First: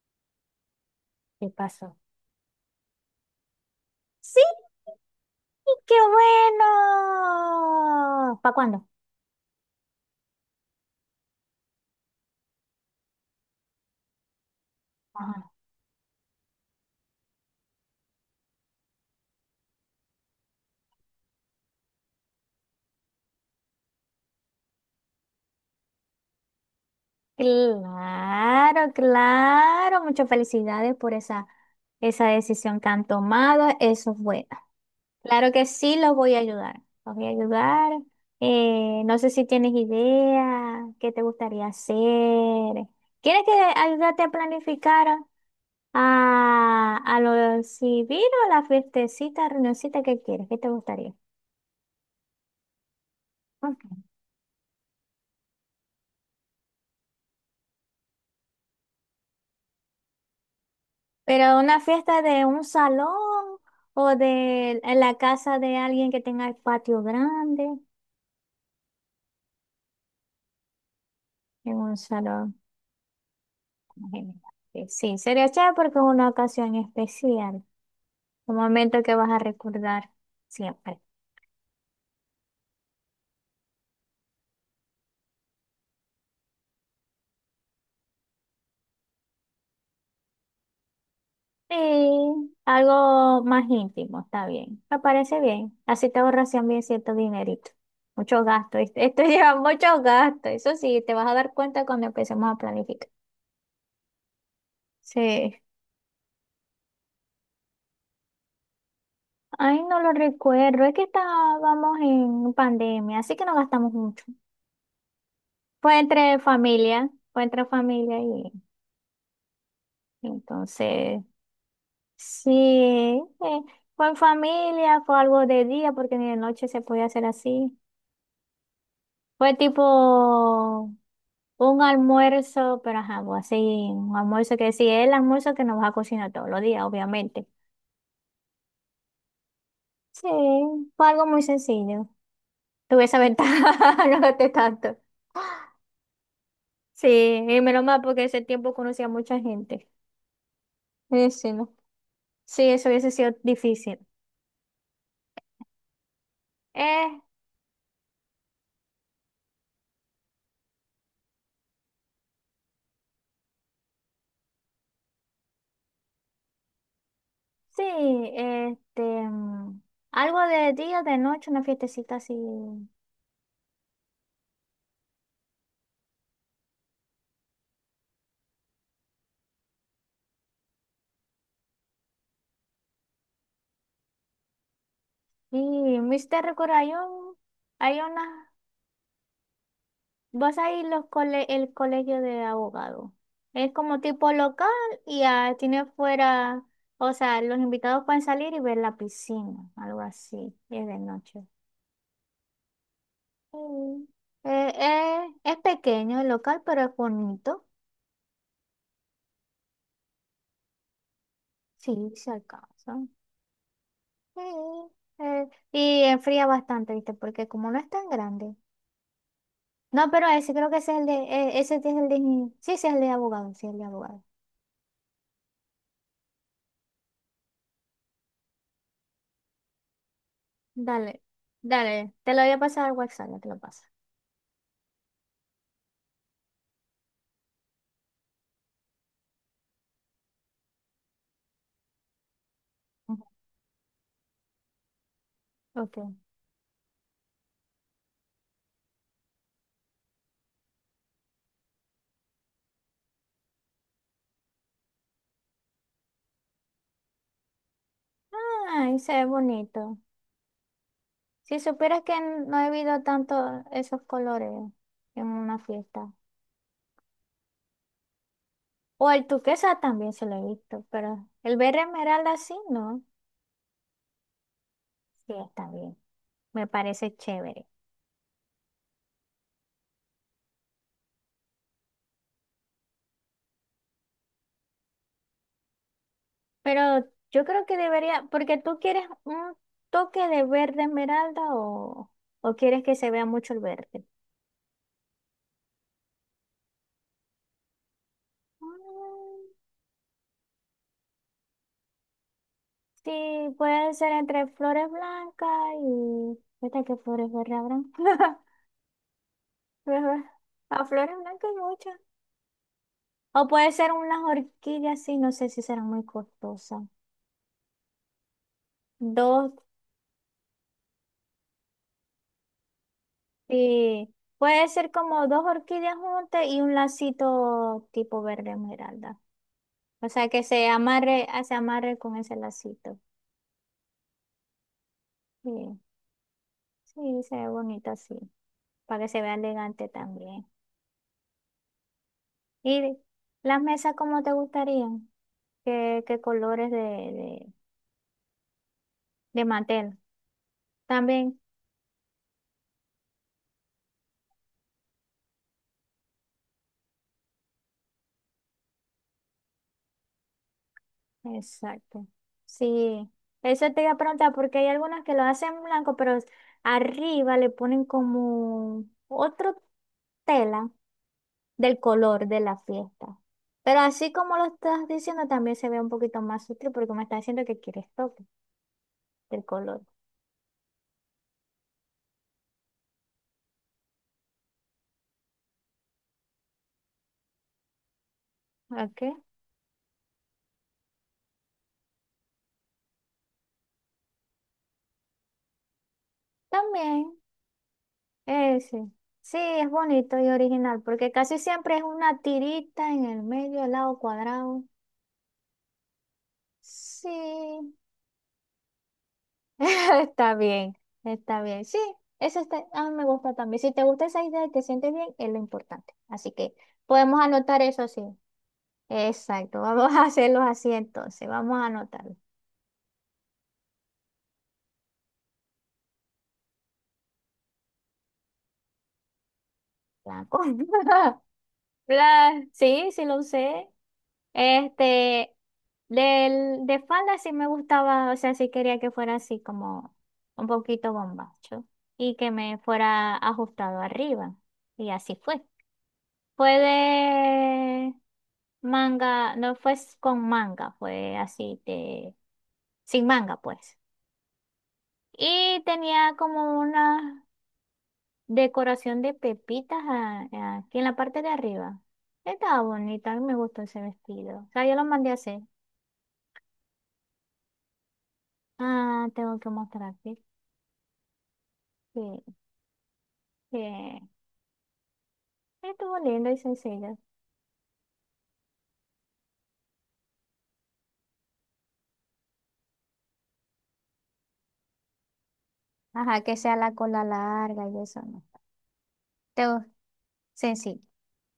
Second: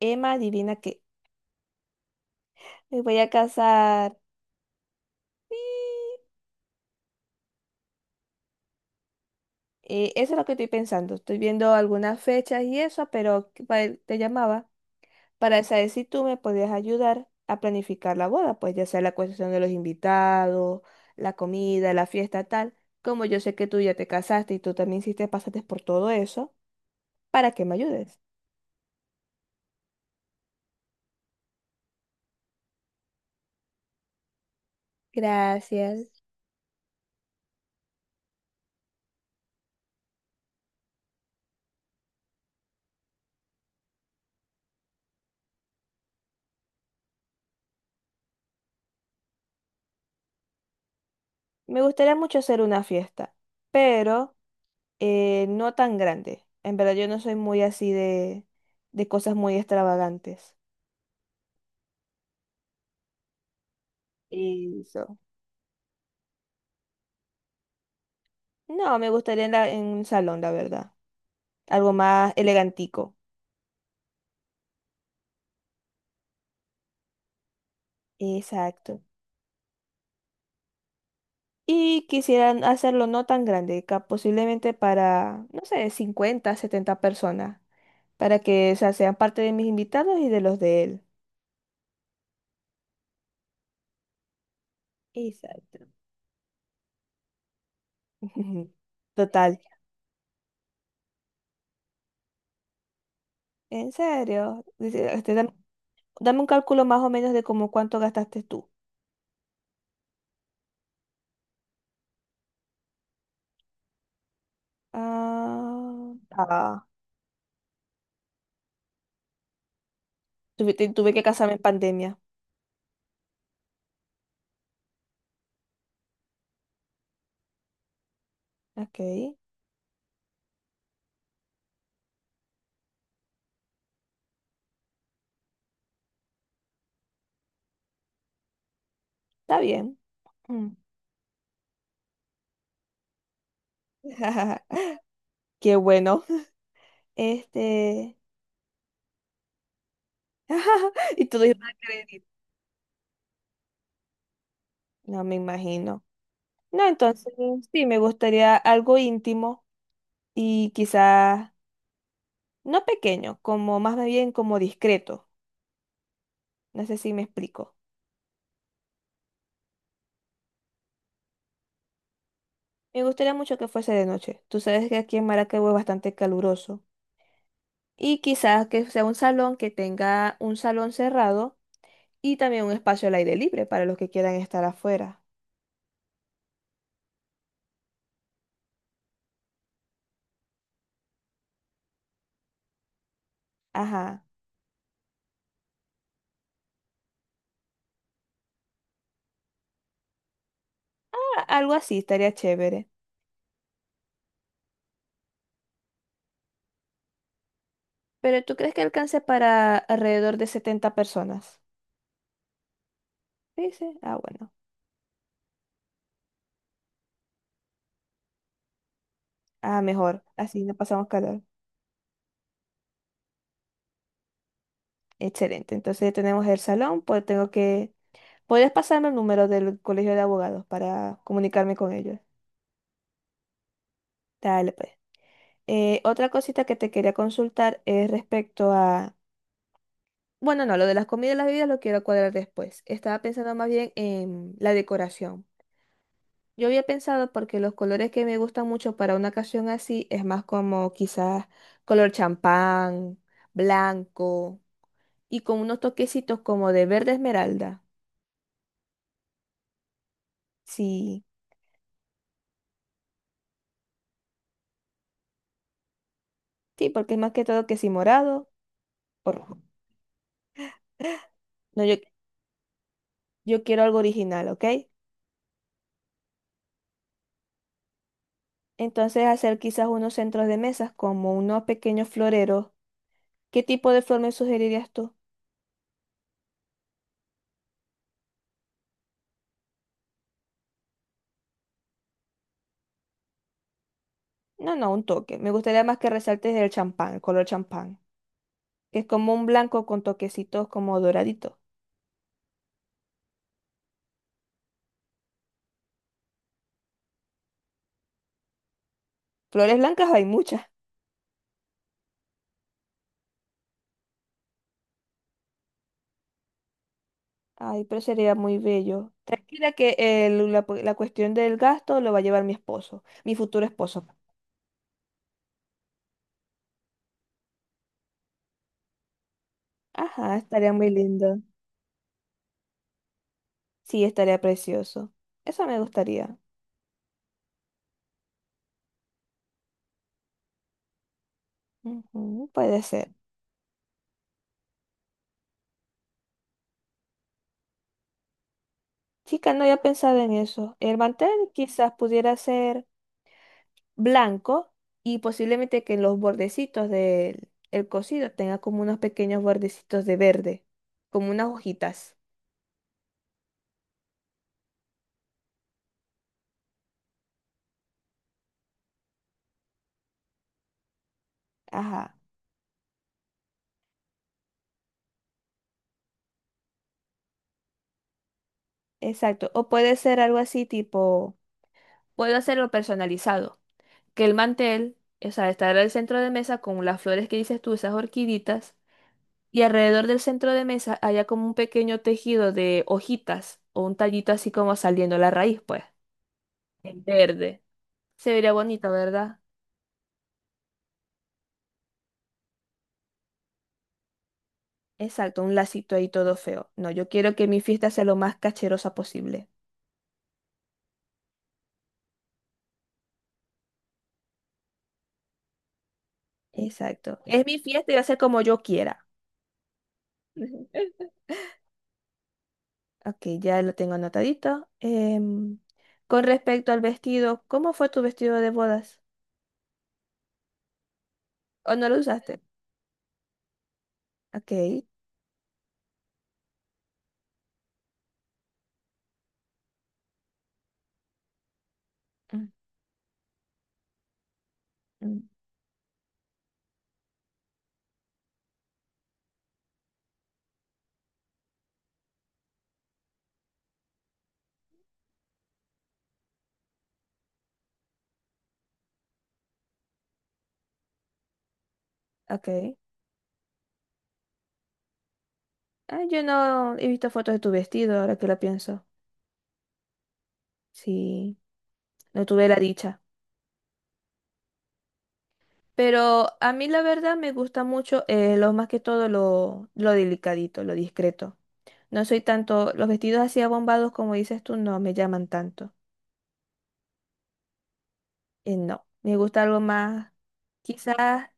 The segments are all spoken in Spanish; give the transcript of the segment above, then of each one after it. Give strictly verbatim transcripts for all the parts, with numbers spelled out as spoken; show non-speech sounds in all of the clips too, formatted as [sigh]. Emma, adivina qué. ¿Qué pasó? Me voy a casar. ¡Sí! ¡Qué Y, bueno! ¿Para cuándo? eh, eso es lo que estoy pensando. Estoy viendo algunas fechas y eso, pero que pa- eh, te llamaba Ajá. para saber si tú me podías ayudar a planificar la boda, pues ya sea la cuestión de los invitados, la comida, la fiesta, tal. Como yo sé que tú ya te casaste y tú también sí te pasaste por todo eso, para que me ayudes. Claro, claro. Muchas felicidades por esa, esa decisión que han tomado. Eso es bueno. Claro que sí, los Gracias. voy a ayudar. Los voy a ayudar. Eh, no sé si tienes idea, qué te gustaría hacer. ¿Quieres que ayudarte a planificar a, a lo civil o la fiestecita, reunioncita que quieres? ¿Qué te gustaría? Me gustaría mucho hacer una fiesta, pero Eh, no tan grande. En verdad yo no soy muy así de, de cosas muy extravagantes. Pero una fiesta de un salón o de en la Eso. casa de alguien que tenga el patio grande, No, me gustaría en, la- en un salón, la verdad. en Algo un más salón. elegantico. Imagínate. Sí, sí, sería chévere porque es una ocasión especial, un Exacto. momento que vas a recordar siempre. Y quisieran hacerlo no tan grande, ca- posiblemente para, no sé, cincuenta setenta personas, para que, o sea, sean parte de mis invitados y de los de él. Sí, algo más íntimo, está bien. Me parece bien. Exacto. Así te ahorras también cierto dinerito. Mucho [laughs] gasto. ¿Viste? [laughs] Esto lleva Total. mucho gasto. Eso sí, te vas a dar cuenta cuando empecemos a planificar. En serio. Dice, este, dam- Sí. dame un cálculo más o menos de como cuánto gastaste tú. Ay, no lo recuerdo. Es que estábamos en pandemia, así que no gastamos mucho. Fue Ah, entre ah, familia, fue entre familia y tuve, te- tuve entonces, que casarme en pandemia. sí, eh, fue en familia, fue algo de día porque ni de noche se podía hacer así. Ok, Fue tipo un almuerzo, pero ajá, pues, así, un almuerzo que sí, es el almuerzo que nos vas a cocinar todos los días, obviamente. está bien. Sí, Mm. fue algo muy sencillo. Tuve esa ventaja, [laughs] no gasté [laughs] tanto. Qué bueno. Sí, y menos mal Este. porque ese tiempo conocía a mucha gente. [laughs] Y Sí, todo sí, iba no. a creer. Sí, eso hubiese sido difícil. No me imagino. No, Eh, entonces sí, me gustaría algo íntimo y quizás no pequeño, como más bien como discreto. No sé si me explico. sí, este, mm, Algo de día, de noche, una fiestecita así. Me gustaría mucho que fuese de noche. Tú sabes que aquí en Maracaibo es bastante caluroso. Y quizás que sea un salón que tenga un salón cerrado y también un espacio al aire libre para los que quieran estar afuera. Y mister recuerda hay un, hay una, vas a ir los cole- el colegio de abogados. Es como Ajá, tipo local y ah, tiene fuera, o sea, los invitados pueden salir y ver la piscina, algo así, y es de a- noche. algo así estaría chévere. Mm. Eh, eh, es pequeño el local, pero es bonito. Pero ¿tú crees que alcance para alrededor de setenta personas? Sí, se alcanza. Sí, sí. Ah, Sí, bueno. eh, y enfría bastante, ¿viste? Porque como no es tan grande. Ah, No, mejor. pero ese Así creo no que ese es el pasamos de, calor. eh, ese sí es el de, sí, ese es el de abogado, sí, el de abogado. Excelente. Entonces ya tenemos el salón, pues tengo que... ¿Podrías pasarme el número del colegio de abogados para Dale, comunicarme con dale, ellos? te lo voy a pasar al guasap, ya te lo paso. Dale, pues. Eh, otra cosita que te quería consultar es respecto a... Bueno, no, lo de las comidas y las bebidas lo quiero cuadrar después. Estaba Ujú. pensando más bien en la decoración. Ok. Yo había pensado porque los colores que me gustan mucho para una ocasión así es más como quizás color champán, blanco y con unos toquecitos como de verde esmeralda. Ay, se ve bonito. Sí, Si supieras que no he visto tanto esos colores en una fiesta. sí, porque es más que todo que si morado O el o rojo. tuquesa también se lo he visto, pero el verde No, yo, esmeralda sí, no. yo quiero algo original, ¿ok? Sí, está bien. Me parece chévere. Entonces hacer quizás unos centros de mesas como unos pequeños floreros. ¿Qué tipo de flor me sugerirías tú? Pero yo creo que debería, porque tú quieres un toque de verde esmeralda o, o quieres que se vea mucho el verde. No, no, un toque. Me gustaría más que resaltes el champán, el color champán, que es como un Mm, blanco con toquecitos como doraditos. sí, puede ser entre flores blancas y... ¿Viste qué flores verdes habrán? [laughs] Flores blancas hay muchas. A flores blancas hay muchas. O puede ser unas orquídeas, sí, no sé si serán muy costosas. Ay, pero sería muy bello. Dos Tranquila que el- la, pu- la cuestión del gasto lo va a llevar mi esposo, mi futuro esposo. sí, puede ser como dos orquídeas juntas y un lacito tipo verde esmeralda. O sea, Ajá, que se estaría muy amarre, lindo. ah, se amarre con ese lacito. Sí, estaría precioso. Sí, Eso me gustaría. sí, se ve bonito así, para que se vea elegante también. Ujú, puede ¿Y ser. las mesas cómo te gustarían? ¿Qué, qué colores de, de, de Chica, no había mantel? pensado en eso. El mantel También, quizás pudiera ser blanco y posiblemente que en los bordecitos del el cocido tenga como unos pequeños bordecitos de verde, como unas exacto. hojitas. Sí, eso te iba a preguntar, porque hay algunas que lo hacen blanco, pero arriba le ponen como otro tela del Ajá, color de la fiesta. Pero así como lo estás diciendo, también se ve un poquito más sutil porque me está diciendo que quieres toque del exacto. O color. puede ser algo así tipo... Puedo hacerlo personalizado, que el mantel, o sea, estará el centro de mesa con las flores que dices tú, esas orquiditas, ¿Ok? y alrededor del centro de mesa haya como un pequeño tejido de hojitas o un tallito así como saliendo la raíz, pues, en También, verde. Se vería ese. bonito, Sí, ¿verdad? es bonito y original porque casi siempre es una tirita en el medio, al lado cuadrado. Exacto, un lacito ahí todo feo. No, yo quiero que mi Sí, fiesta sea lo más cacherosa posible. [laughs] está bien, está bien. Sí, eso está, a mí me gusta también. Si te gusta esa idea y te sientes bien, es lo importante. Así que Exacto. podemos Es mi anotar eso fiesta y va sí. a ser como yo quiera. Exacto, [laughs] vamos a hacerlo así [laughs] entonces, vamos a anotarlo. Ok, ya lo tengo anotadito. Em, con respecto al vestido, ¿cómo fue tu vestido de bodas? Blanco. [laughs] ¿O no lo usaste? La, sí, sí lo usé. Ok. Este, del, de falda sí me gustaba, o sea, sí quería que fuera así como un poquito bombacho y que Mm, me fuera ajustado arriba. Y así mm, fue. Fue de manga, no fue s- con manga, fue así de, sin manga pues. Y tenía como unas decoración de pepitas a- a- aquí en la parte de arriba. ok. Estaba bonita, a mí me gustó ese vestido. O sea, yo lo mandé a hacer. Ah, yo no he visto fotos de tu vestido, ahora que lo pienso. Ah, tengo que mostrarte. Sí, Sí, no tuve la dicha. sí. Estuvo lindo Pero y a mí la sencillo. verdad me gusta mucho eh, lo más que todo lo, lo delicadito, lo discreto. No soy tanto, los vestidos así abombados como dices tú no me llaman tanto. Ajá, que sea la cola larga y eso no. Eh, no, me gusta Te algo más, sencillo. quizás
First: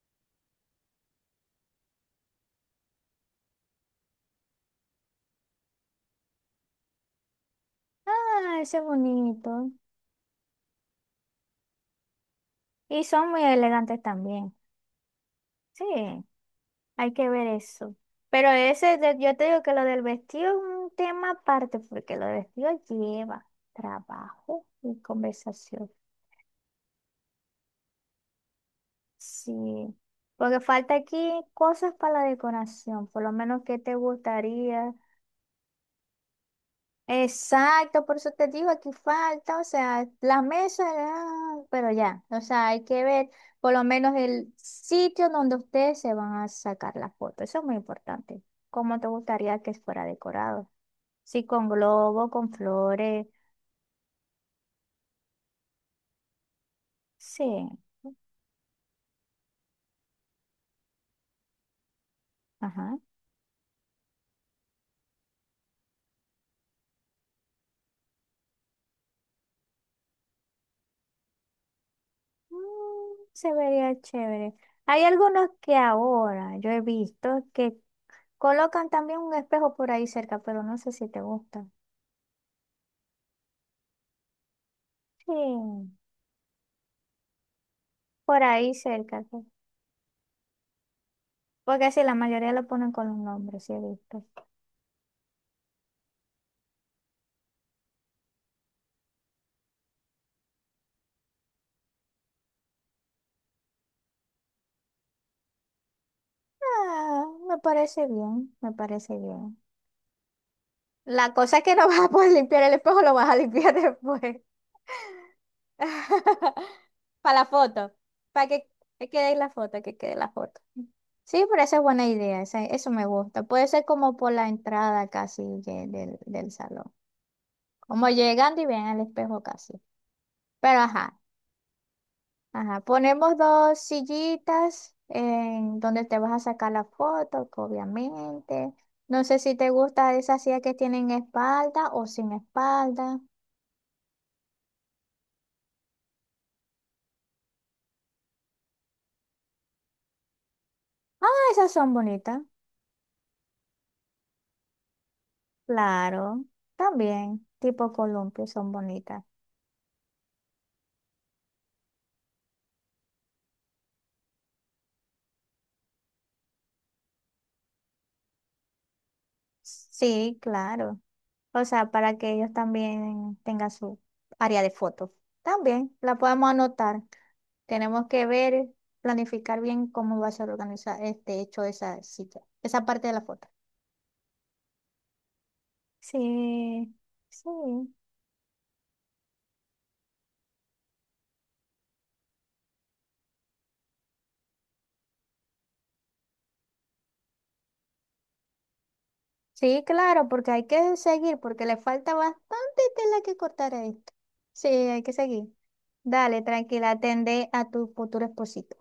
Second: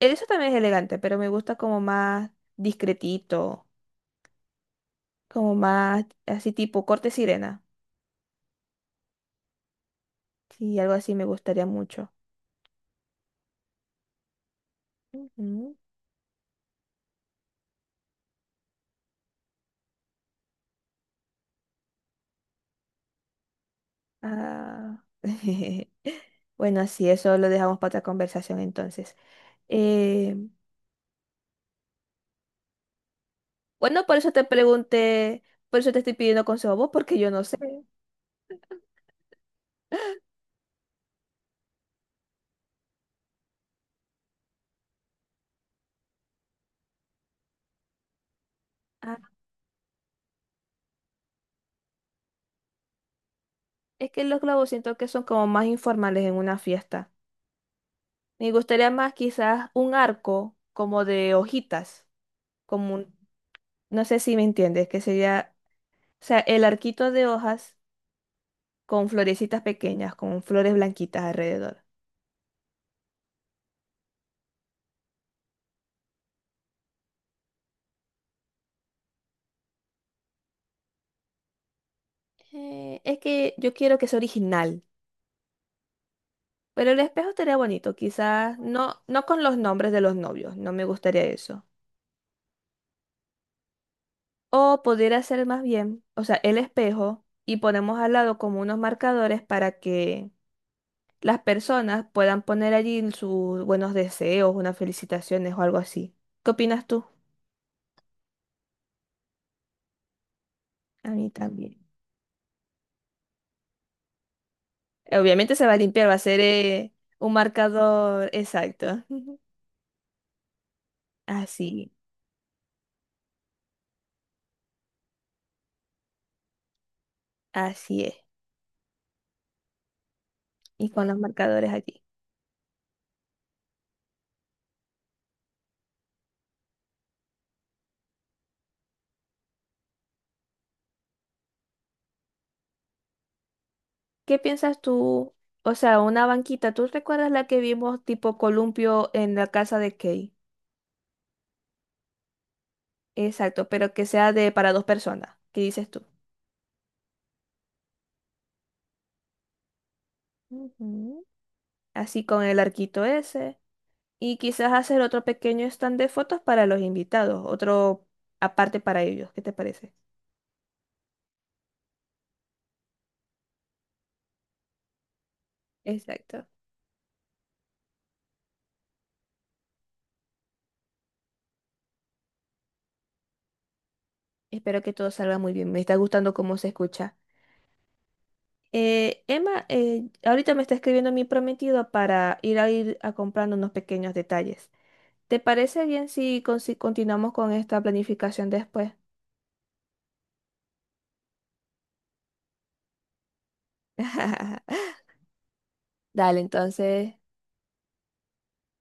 eso también es elegante, pero me gusta como más discretito, como más así tipo corte sirena. Ah, ese es bonito. Sí, algo así me gustaría mucho. Y son muy elegantes también. Ujú. Sí, hay que ver eso. Pero ese, de- yo te digo que lo del vestido es un tema aparte, porque lo del vestido lleva trabajo y Ah. [laughs] conversación. Bueno, así eso lo dejamos para otra conversación entonces. Sí, Eh, porque falta aquí cosas para la decoración, por lo menos qué te bueno, por eso te gustaría. pregunté, por eso te estoy pidiendo consejo a vos, porque yo no sé. Exacto, por eso te digo, aquí falta, o sea, las mesas, ah, pero ya, o sea, hay que ver por lo menos el sitio donde ustedes se van a sacar las fotos, eso es muy importante. ¿Cómo te Ah, gustaría que fuera decorado? Sí, con globo, con flores, es que los globos siento que son como más informales en una fiesta. sí, Me gustaría más quizás un arco como de hojitas, como ajá, un no sé si me entiendes, que sería, o sea, el arquito de hojas con florecitas pequeñas, con flores blanquitas alrededor. mm, se vería chévere. Hay algunos que ahora yo he visto que colocan también un espejo por ahí cerca, pero no sé si te gusta. Eh, es que yo quiero que sea original, Sí, pero el espejo estaría bonito, por quizás ahí no, cerca. no Sí. con los nombres de los novios, no me gustaría eso. Porque sí, la mayoría lo ponen con un nombre sí he visto. O podría ser más bien, o sea, el espejo y ponemos al lado como unos marcadores para que las personas puedan poner allí sus buenos deseos, unas felicitaciones o algo así. ¿Qué opinas tú? Ah, me parece bien, me parece bien. A mí La cosa es que también. no [laughs] vas a poder limpiar el espejo, lo vas a limpiar después. eh, Obviamente se va a limpiar, va a ser [laughs] eh, un Para la foto, marcador para que, exacto. que quede ahí [laughs] la foto, que quede la foto. Sí, pero esa es Así, buena idea, esa- eso me gusta. Puede ser como por la entrada casi de- del, del salón. así Como es. llegando y ven al espejo casi. Pero Y con ajá. los marcadores allí. Ajá, ponemos dos sillitas en donde te vas a sacar la foto, que obviamente. No sé si te gusta esas sillas que tienen espalda o sin espalda. ¿Qué piensas tú? O sea, una banquita, ¿tú recuerdas la que vimos tipo columpio en la casa de Kay? Ah, esas son bonitas. Exacto, pero que sea de para dos personas. ¿Qué dices tú? Claro, también, tipo columpio, son bonitas. Ujú. Así con el arquito ese. Y quizás hacer otro pequeño stand de fotos para los invitados, otro aparte para ellos. ¿Qué te parece? Sí, claro. O sea, para que ellos también tengan su área de fotos. También la Exacto. podemos anotar. Tenemos que ver, planificar bien cómo va a ser organizar este hecho esa silla, esa parte de la foto. Espero que todo salga muy bien. Me está gustando cómo se Sí, escucha. sí, Eh, Emma, eh, ahorita me está escribiendo mi prometido para ir a ir a comprando unos pequeños detalles. ¿Te parece bien si, con- si continuamos con esta planificación después? sí, claro, porque hay que seguir, porque le falta bastante tela que cortar a esto. Sí, [laughs] hay que seguir. Dale, Dale, tranquila, entonces, atende a tu futuro esposito.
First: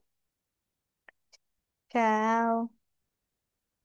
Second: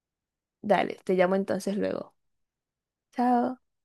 dale, te llamo entonces luego. Chao. Chao.